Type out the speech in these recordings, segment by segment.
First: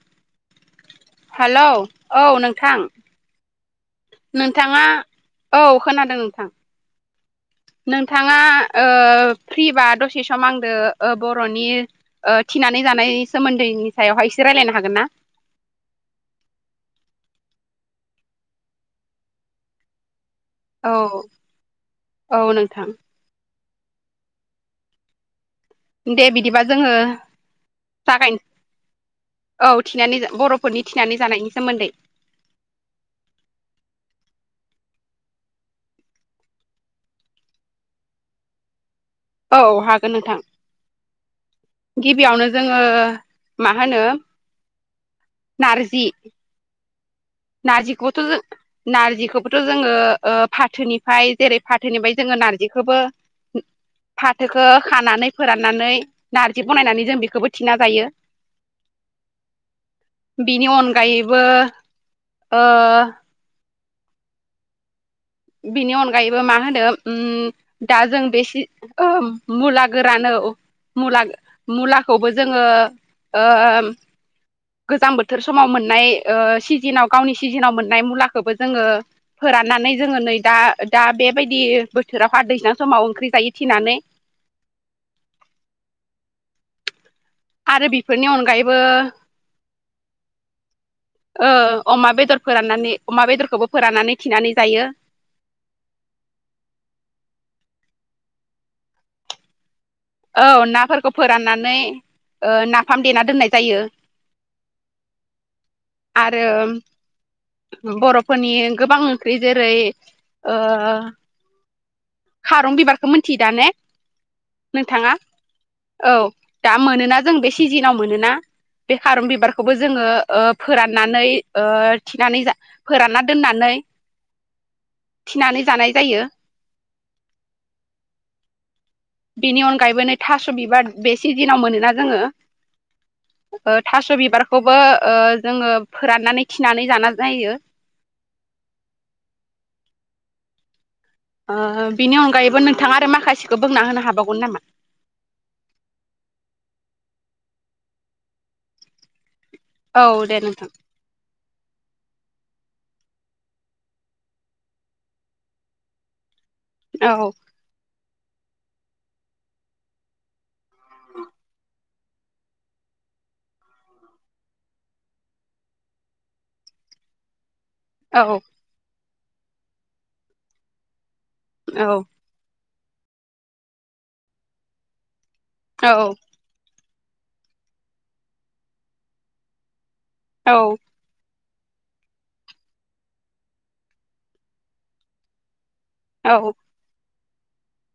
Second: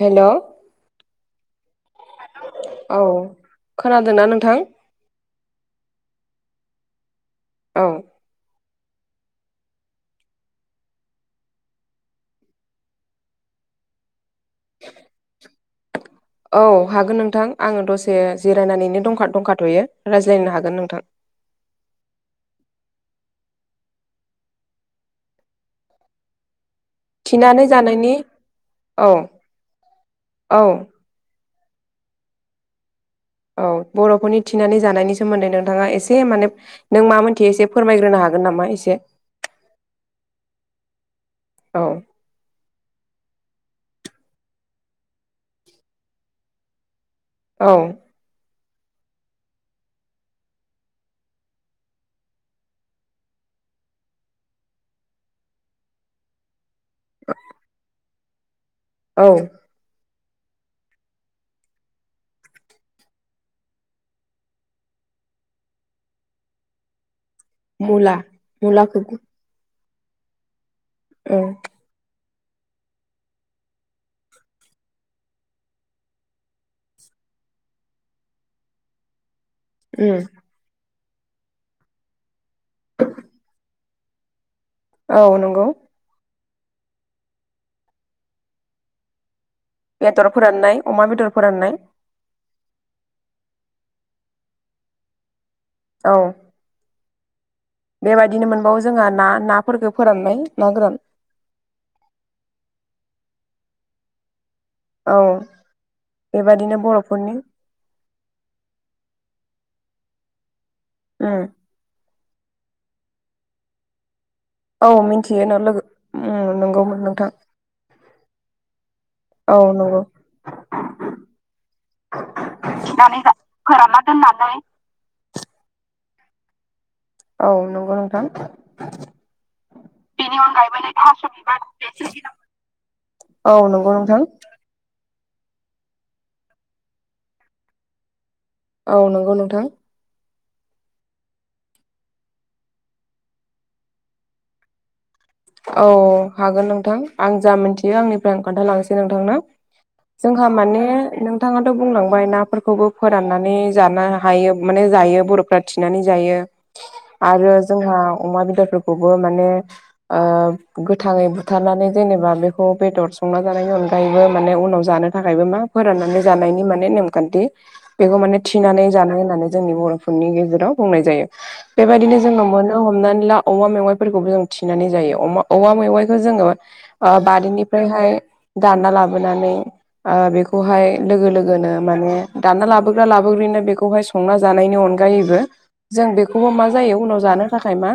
हेल' hello औ नोंथां औ खोनादोंना नोंथां नोंथाङा औ खोनादों नोंथां औ नोंथाङा ओ फ्रिबा दसे सम आंदो ओ बर'नि ओ थिनानै जानायनि सोमोन्दैनि सायावहाय एसे रायज्लायनो हागोन ना औ हागोन नोंथां आङो दसे जिरायनानैनो दं दंखाथ'यो रायज्लायनो हागोन। नोंथां औ औ नोंथां दे बिदिबा जोङो थिनानै जानायनि जागायनो औ औ थिनानै औ बर'फोरनि थिनानै जानायनि सोमोन्दै। औ बर'फोरनि थिनानै जानायनि सोमोन्दै नोंथाङा एसे माने नों मा मोनथियो एसे फोरमायग्रोनो हागोन नामा एसे औ हागोन नोंथां औ गिबियावनो जोङो मा होनो नारजि औ नारजिखुथ' जो नारजिखौबोथ' जोङो फाथोनिफ्राय जेरै फाथोनिफ्राय जोङो नारजिखोबो फाथोखो खानानै फोराननानै नारजि बनायनानै जों बेखौबो थिना जायो औ बिनि अनगायैबो ओ बिनि अनगायैबो मा होनो ओम दा मुला जों बेसे मुलाखौ मुला गोरानो मुला ओं मुलाखौबो जोङो ओ गोजां बोथोर समाव मोननाय ओ सिजोनाव गावनि सिजोनाव मोननाय मुलाखौबो जोङो फोराननानै उम जोङो नै दा दा बेबायदि बोथोराव [unintelligible] दैैसां समाव ओंख्रि जायो औ नंगौ आरो बिफोरनि अनगायैबो बेदर फोराननाय अमा बेदर ओ फोराननाय अमा बेदर फोराननानै अमा बेदरखौबो फोराननानै थिनानै जायो औ बेबायदिनो मोनबावो जोङो ना ना फोरखो फोरान औ नाफोरखौ फोराननानै नाफाम देना दोननाय जायो। औ आरो बेबादिनो बर'फोरनि बर'फोरनि गोबां ओंख्रि जेरै ओ उम खारं बिबारखौ मिथियो दा ने औ नोंथाङा मिन्थियो न लोगो औ उम दा नंगौमोन मोनोना नोंथां जों बे सिजोनाव मोनोना बे खारन औ बिबारखौबो नंगौ जोङो ओ फोराननानै ओ थिनानै जा फोरानना दोननानै फोराना दोननानै थिनानै जानाय जायो। औ नंगौ नोंथां बेनि अनगायैबो नै बेनि थास' बिबार अनगायैबो बे थास' सिजोनाव बिबार मोनोना जोङो औ नंगौ नोंथां बे खौबो जोङो फोराननानै खिनानै जानाय जायो। औ नंगौ नोंथां ओ बिनि अनगायैबो नोंथाङा आरो माखासेखौ बोंना होनो हाबावगोन नामा? औ हागोन नोंथां आं जा मोन्थियो आंनिफ्राय आं खोन्थाालांसै नोंथांनो औ दे जोंहा नोंथां माने नों नोंथाङाथ' बुंलांबाय नाफोरखौबो फोराननानै जानो हायो माने जायो बर'फ्रा थिनानै जायो औ आरो जोंहा अमा बेदरफोरखौबो माने आ गोथाङै बुथारनानै जेनेबा बे बेखौ बेदर संना जानायनि अनगायैबो माने उनाव जानो थाखायबो मा फोराननानै जानायनि नेमखान्थि बेखौ औ माने थिनानै जानाय होननानै जोंनि बर'फोरनि गेजेराव बुंनाय जायो औ बेबायदिनो जोङो मोनो हमनानै ला औवा मेवाइफोरखौबो जों थिनानै जायो औवा मेवाइखौ औ जोङो ओ बारिनिफ्रायहाय दानना लाबोनानै ओ औ बेखौहाय। लोगो लोगोनो माने दाना लाबोग्रा लाबोग्रिनो बेखौहाय संना जानायनि अनगायैबो। जों औ बेखौबो मा जायो उनाव जानो थाखाय मा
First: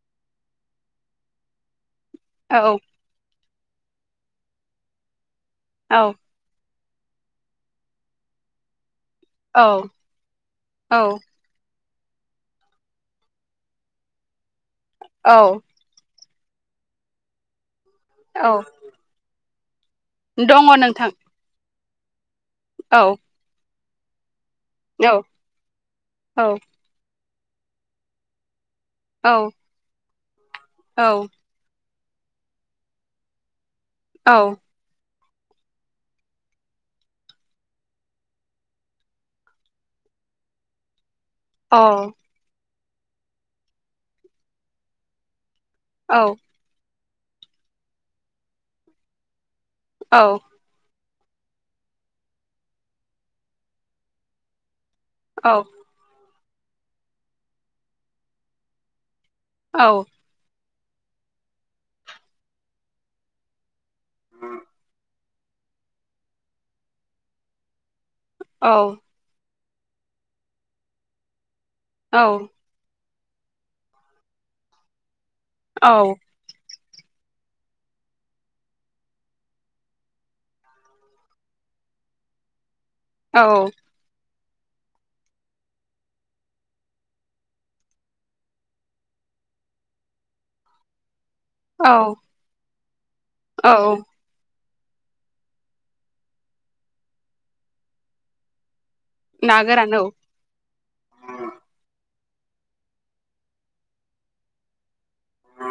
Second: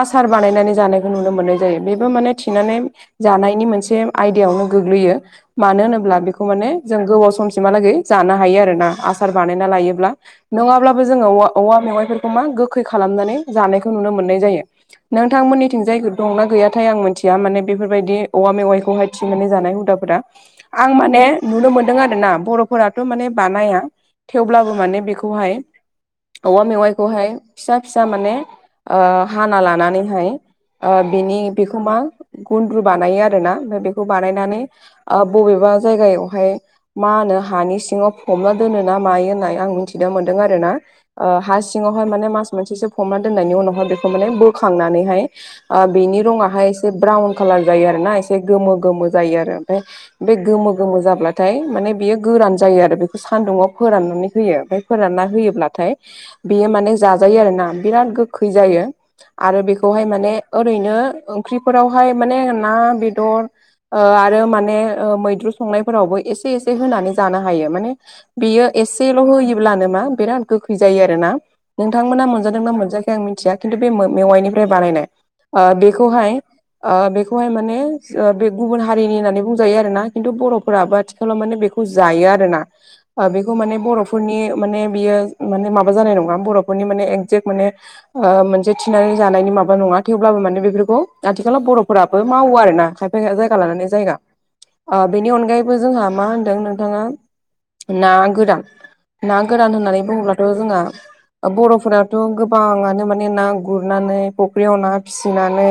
आसार बानायनानै जानाय नुनो मोननाय जायो बेबो मान थिनानै जानायनि मोनसे आयदायावनो गोग्लैयो। मानो औ होनोब्ला बेखौ माने जों गोबाव समसिमहालागै जानो हायो आरोना आ सार बानायना लायोब्ला औ नङाब्लाबो जोंङो अ औवा मेवाइफोरखौ मा गोखै खालामनानै जानायखौ नुनो मोननाय जायो नोंथांमोननि थि थिंजाय दंना गैयाथाय आं मिथिया माने बेफोरबायदि औवा औ मेवाइखौहाय थिनानै जानाय हुदाफोरा। दङ आं नोंथां माने नुनो मोनदों आरोना बर'फोराथ' औ माने बानाया। थेवब्लाबो माने औ बेखौहाय औ औवा मेवाइखौहाय फिसा फिसा माने ओ औ हाना लानानैहाय ओ औ बिनि बेखौ मा गुन्द्रु बानायो आरोना बेखौ औ बानायनानै ओ बबेबा जायगायावहाय मा होनो हानि सिंङाव फबना दोनो ना मायो होननाय आं मिथिनो मोन्दों आरो ना ओ हा औ सिंङावहाय माने मास मोनसेसो फबना दोननायनि उनावहाय बेखौ माने बोखांनानैहाय आ औ बेनि रंङाहाय एसे ब्राउन कालार जायो आरो ना एसे गोमो गोमो जायो आरो। बे गोमो गोमो जाब्ला थाय माने बेयो गोरान जायो आरो बेखौ सान्दुंङाव फोराननानै होयो ओमफफ्राय फोरानना होयोब्लाथाय बेयो माने जाजायो आरोना बिराद गौखै जायो आरो औ बेखौहाय मा ने ओरैनो ओंख्रिफोरावहाय माने ना बेदर ओ आरो माने ओ मैद्रु संनायफोरावबो एसे एसे होनानै जानो हायो माने बेयो एसेल' होयोब्लानो मा बिराद गोखै जायो आरोना। नोंथांमोना मोनजादोंना मोनजाखै आं मिथिया खिन्थु बे मो मेवाइनिफ्राय बानायनाय ओ बेखौहाय ओ बेखौहाय माने ओ बे गुबुन हारिनि होननानै बुंजायो आरो ना खिन्थु बर'फोराबाद आथि थिखालाव माने बेखौ जायो आरो ना। [unintelligible] ओ बेखौ माने बर'फोरनि माने बियो माने माबा जानाय नंङा बर'फोरनि माने एगजेक्ट माने ओ मोनसे थिनानै जानायनि माबा नंङा। थेवब्लाबो माने बेफोरखौ आथिखालाव बर'फोराबो मावो आरो ना खायफाया जायगा लानानै औ जायगा। आ बेनि अनगायैबो जोंहा मा होनदों नोंथाङा ना गोरान। ना गोरान होननानै बुंङोब्ला थ रजोंहा बर'फोराथ' गोबांङानो माने ना गुरनानै फुख्रियाव ना फिसिनानै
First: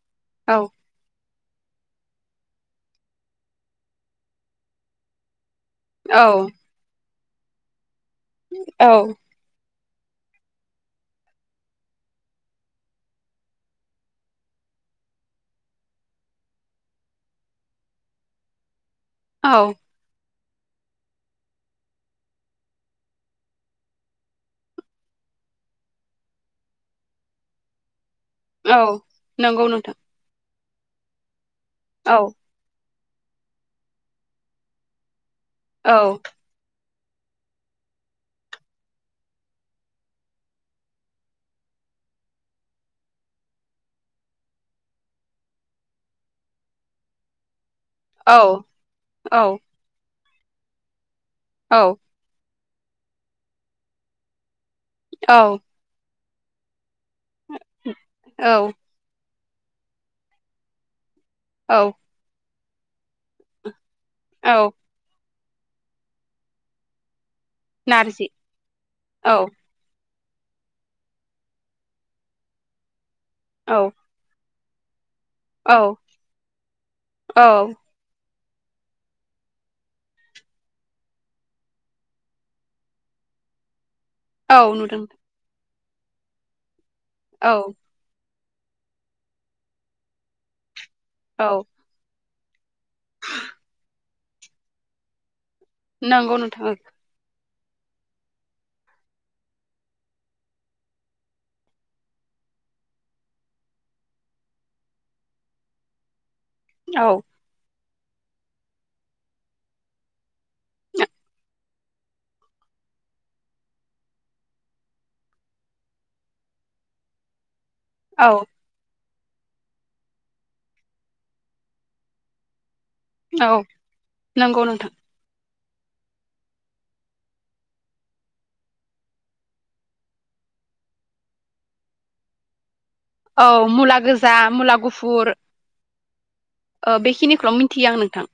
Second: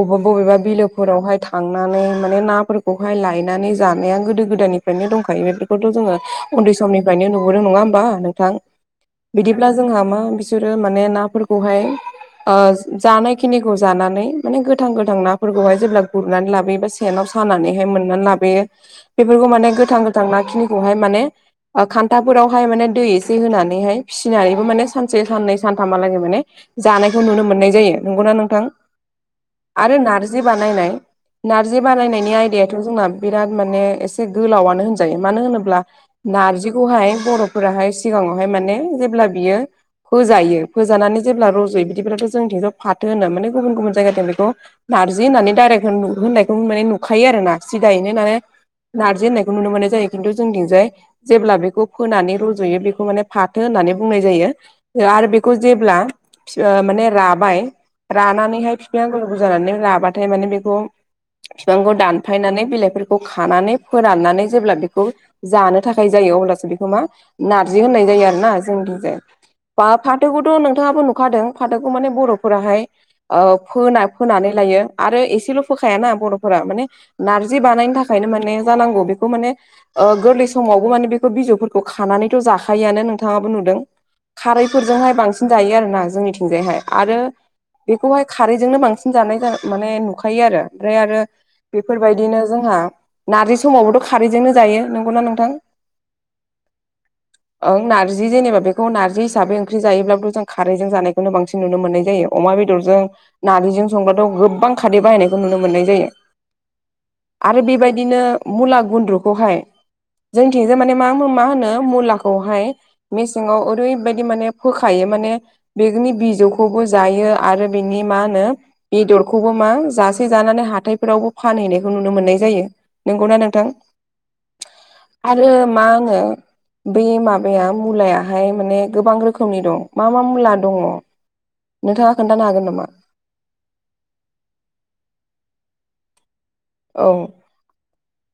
अबेबा बबेबा औ बिलोफ फोरावहाय थांनानै माने नाफोरखौहाय लायनानै जानाया गोदो गोदायनिफ्रायनो दंखायोबेफो फर‌ थ' जोंङो औ उन्दै समनिफ्रायनो नुबोदो नङा होमबा नोंथां। औ बिदिब्ला जोंहा मा बिसोरो माने नाफोरखौहाय ओ जानाय। खिनिखौ जानानै माने गोथां गोथां नाफोरखौहाय जेब्ला गुरनानै लाबोयो सेनाव सानानैहाय मोननानै लाब बेयो बेफोरखौ औ माने गोथां गोथां ना खिनिखौहाय माने ओ खान्थाफोरावहाय माने दै एसे होनानैहाय फिसिनानैबो माने सानसे साननै सानथामहालागे माने जानायखो नुनो मोननाय जायो नंगौना नोंथां औ नंगौ नोंथां आरो नारजि बानायनाय। नार्जि औ बानायनायनि आयदायाथ' जोंना बिराद माने एसे गोलावआनो होनजायो मानो होनोब ब्ला औ नारजिखौहाय बर'फोराहाय सिगाङावहाय माने जेब्ला बियो फोजायो फोजानानै जेब्ला रज'यो बिदिब्लाथ' जोंथिं थ फाथो होनो माने गुबुन गुबुन जायगाथिं बेखौ नारजि होननानै डायरेक्ट होन होननायखौ माने नुखायो आरो ना। सिदायैनो औ माने नारजि औ होननायखौ नुनो मोनाय जायो खिन्थु जोंनिथिजाय जेब्ला बेखौ औ फोनानै रज जयो बेखौ माने फाथो होननानै बुंनाय जायो आरो औ बेखौ जेब्ला फि ओ माने राबाय औ रानानैहाय बि आंगुल उंगुल जानानै लाबाथाय माने बेखौ औ बिफांखौ दान फायनानै बिलाइफोरखौ खानानै फोराननानै औ जेब्ला बेख खौ जानो थाखाय जायो अब्लासो बेखौ मा नारजि होननाय जायो आरोना जोंखजाया। औ बा फाथोखौथ' नोंथाङाबो नुखादों फाथोखौ माने बर'फोराहाय ओ औ फोना फोनानै लायो आरो एसेल' औ फोखायाना बर'फोरा माने औ नारजि बानायनो थाखाय खायनो माने जानांगौ बेखौ माने गोरलै समावबो माने बेखौ बिजौफोरखौ खानानैथ' जाखायोआनो नोंथाङाबो नुदों। औ नुदों खारैफोरजोंहाय बांसिन जायो आरो ना जोंनिथिंजायहाय आरो‌ औ। बेखौहाय खारैजोंनो बांसिन जानाय माने नुखायो आरो ओमफ्रायो आरो औ। बेफोरबायदिनो जोंहा नारजि समावबोथ' खारैजोंनो जायो नंगौना नोंथां? नांगौ नोंथां औ। ओं नारजि जेनेबा बेखौ नारजि हिसाबै ओंख्रि जायोब्लाबो जों खारैजों जानायखौनो बांसिन नुनो मोननाय जायो। अमा बेदरजों नारजिजों संबाथ' गोबां खारादै बाहायनायखौ नुनो मोननाय जायो। औ। आरो बेबायदिनो मुला गुन्द्रुखौहाय जोंथिंजो माने मा मा होनो मुलाखौहाय मेसेङाव ओरैबायदि माने फोखायो माने बेनि बिजौखौबो जायो आरो बिनि मा औ होनो? बेदरखौबो मा जासे जानानै हाथायफोरावबो फानहैनायखौ नुनो मोननाय जायो। नंगौना औ नोंथां नंगौ नोंथां आरो मा होनो बै माबाया मुलायाहाय माने गोबां रोखोमनि दं मा मा मुला दङ। नोंथाङा खोन्थानो हागोन नामा? औ मुला गोजा, मुला गुफुर ओ औ बेखिनिखौल' मिन्थियो आं नोंथां।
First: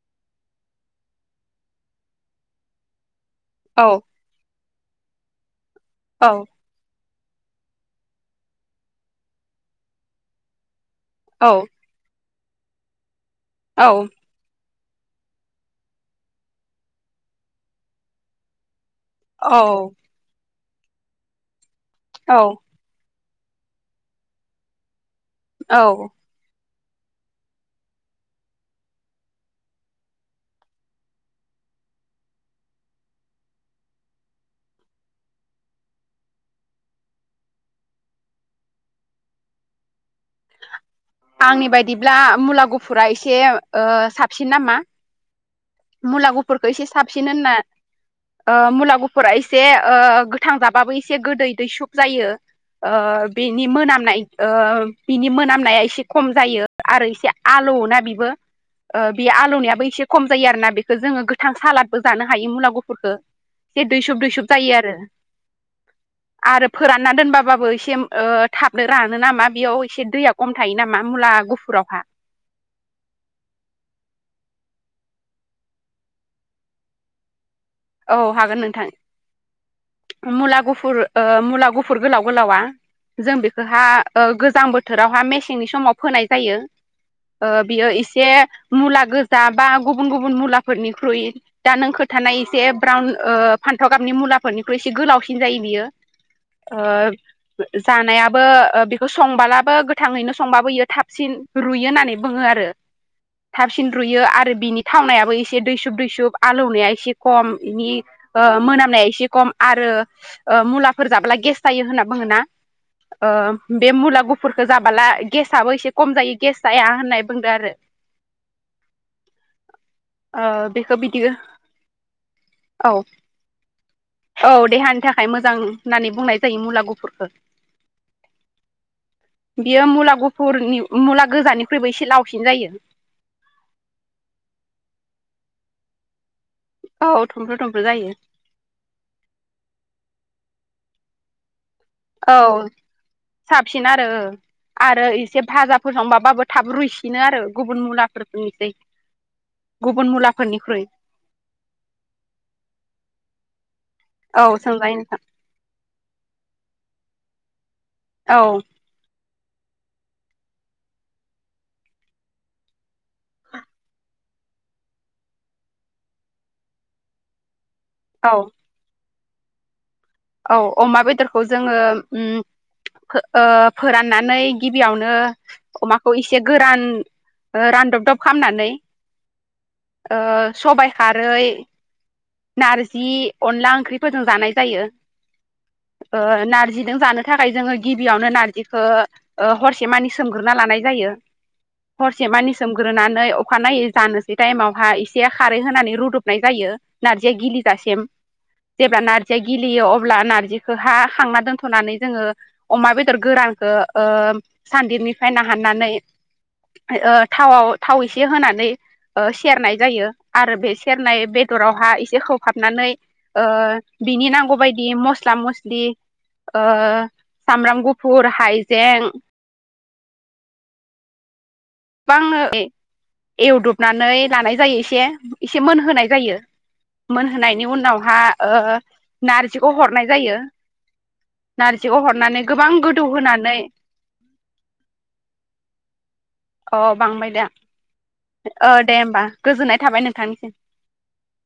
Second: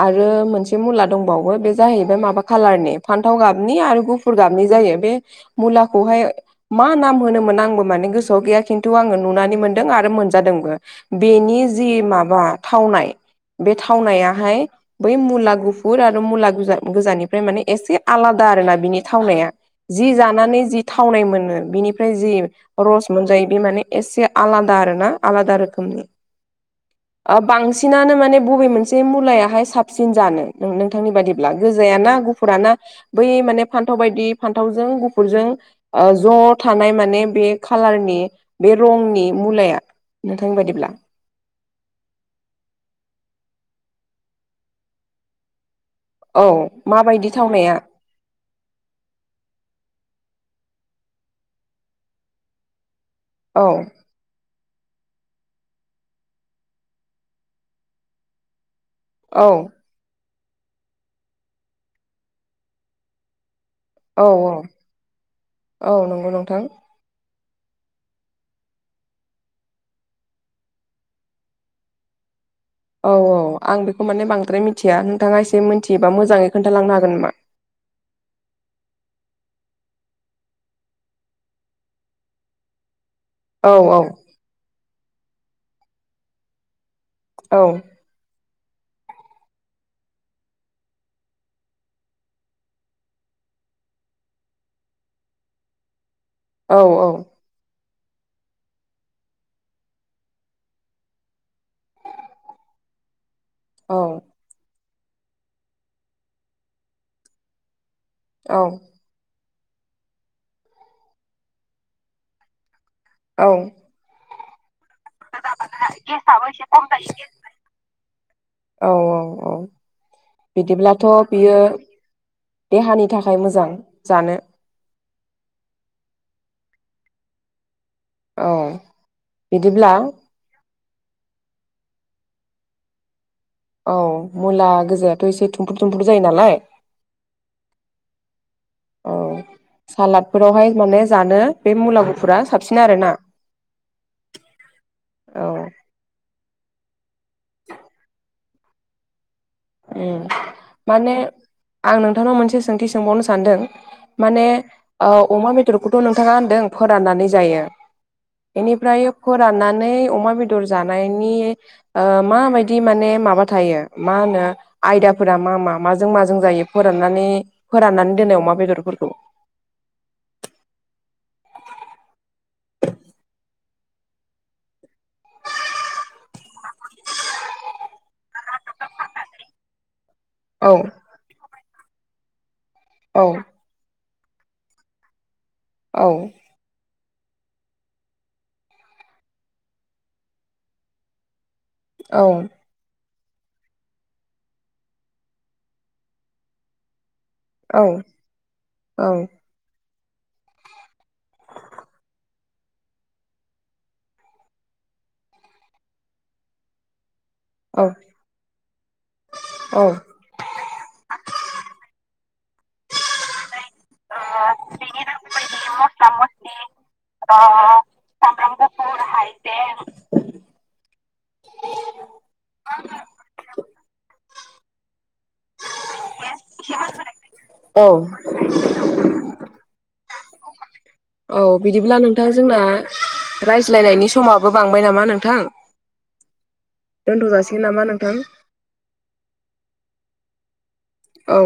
आरो मोनसे मुला दंबावो बे जाहैबाय माबा कालारनि फान्थाव गाबनि औ आरो गुफुर फुर गाबनाय जायो बे मुलाखौहाय औ मा नाम होनोमोन आंबो माने गोसोआव गैया खिन्थु आङो नुनानै मोनदों आरो मोनजादोंबो। औ बेनि जि माबा थावनाय बे औ थावनाया हाय बै मुला गुफुर आरो मुला गुज गोजानिफ्राय माने एसे आलादा आरो ना बिनि थावनाया औ जि जानानै जि थावनाय मोनो बिनिफ्राय जि औ रस मोनजायो बे माने एसे आलादा आरो ना आलादा रोखोमनि। औ ओ बांसिनानो माने बबे मोनसे बे मुलायाहाय साबसिन जानो नोंथांनि बाददिब्ला गोजायाना गुफुर ना बै माने फान्थाव बायदि फान्थावजों गुफुरजों ओ ज' थानाय माने बे खाालारनि बे रंनि मुलाया? नोंथांनि बायदिब्ला? आंनि बायदिब्ला मुला गुफुरा एसे साबसिन नामा। मुला औ गुफुरफोरखो एसे साबसिन माबायदि होनना थावनाया ओ मुला गुफुरा एसे ओ गोथां जाबाबो एसे गोदै दैसुब जायो। ओ औ बेनि मोनामनाय ओ बिनि मोनामनाया एसे खम जायो आरो इसे आलौ ना बियो ओ बे औ आलुनियाबो एसे खम जायो आरोना बेखौ जोङो गोथां सालादबो जानो हायो मुला गुफुरफोरखो। एसे दुइसब औ दुइसब औ जायो आरो औ नंगौ नोंथां आरो फोरान ना दोनबाबाबो एसे थाबनो रानो नामा बेयाव एसे दैया खम थायो नामा मुला गुफुरावहा। औ औ आं बेखौ माने बांद्राय मिथिया नोंथाङा एसे मिथियोबा मोजाङै खोन्थालांनो हागोन नामा? औ हागोन नोंथां। मुला गुफुर मुला गुफुर गोलाव गोलावा। जों औ बेखौहा औ ओ गोजां बोथोरावहा मेसेंनि समाव फोनाय जायो। ओ औ बेयो एसे मुला गोजा बा गुबुन गुबुन मुलाफोरनिख्रुइ दा नों खोथानाय एसे ब्राउन फान्थाव गाबनि मुलाफोरनिख्रुइ एसे गोलावसिन जायो बियो औ ओ जानायाबो बेखौ संबलाबो गोथांङैनो संबाबो बियो थाबसिन रुयो होननानै बुंङो आरो। थाबसिन औ रुयो आरो बिनि थावनायाबो एसे दैसुब दैसुब आलौनाया एसे खम बिनि मोनामनाया एसे खम आरो ओ मुलाफोर जाब्ला गेस जायो होनना बुंङो ना ओ बे मुला गुफुरखौ जाबाला गेसआबो एसे खम जायो। गेस जाया होननाय बुंदो आरो। औव औव औव ओ बिदिब्लाथ' बियो औव देहानि थाखाय मोजां जानो औव देहानि थाखाय मोजां। होननानै बुंनाय जायो मुला गुफुरखौ औ बियो बिदिब्ला मुला गुफर फुरनि मुला गोजानिख्रुइबो एसे लावसिन जायो। औ मुला गोजायाथ' एसे थुमफ्रु थुमफ्रु जायो नालाय औव थुमफ्रु थुमफ्रु जायो। औ सालादफोरावहाय माने जानो बे मुला गुफुरा औव साबसिन आरोना साबसिन आरो आरो एसे औ भाजा [unintelligible] थाब रुइसिनो आरो गुबुन मुलाफोरनिफ्राय उम माने- आं नोंथांनाव मोनसे सोंथि सोंबावनो सानदों? माने औ सोंजायो नोंथां अमा बे बेदरखौथ' नोंथांङा होनदों फोराननानै जायो औ बेनिफ्राय- फोराननानै अमा बेदर जानायनि ओ माबायदि माने माबा थायो मा होनो आयदाफोरा मा मा? माजों माजों जायो फोराननानै फोराननानै औ दोननाय अमा बेदरफोरखौव- औव अमा बेदरखौ जोंङो उम ओ फोराननानै गिबियावनो अमाखौ एसे गोरान रानदबदब खालामनानै ओ औ सबाय खारै नारजि औ अनला ओंख्रि फोरजों जानाय जायो। औ ओहो नारजिजों जानो थाखाय जोंङो गिबियावनो नारजिखौ ओ हरसेमानि सोमग्रोना लानाय जायो। औ हरसे मानि सोमग्रोनानै अखानायै जानोसै टाइमावहा एसे खारै होनानै रुदबनाय जायो। नारजिया औ गिलिजासिम जेब्ला नारजिया औ गिलियो अ अब्ला नारजिखौहा खांना दोनथ'नानै जोंङो अमा बेदर गोरानखौ ओ सानदिबनिफ्राय नाहाननानै ओ थावआव थाव एसे होनानै सेरनाय औ जायो। आरो बे सेरनाय बेदरावहा एसे होहाबनानै ओ बिनि नांगौ बायदि मस्ला मस्लि ओ सामब्राम गुफुर हाइजें [unintelligible] बां ए एवदबनानै लानाय जायो एसे एसे मोनहोनाय जायो। मोनहोनायनि औ उनावहा ओ नारजिखौ हरनाय जायो। औ बिदिब्ला नारजिखौ नोंथां हरनानै जोंना गोबां गोदौ होनानै रायज्लायनायनि समाबो बांबाय नामा नोंथां? अ बांबाय दोनथ' दा जासिगोन नामा नोंथां ओ दे होमबा गोजोननाय थाबाय नोंथांनिसिम। औ।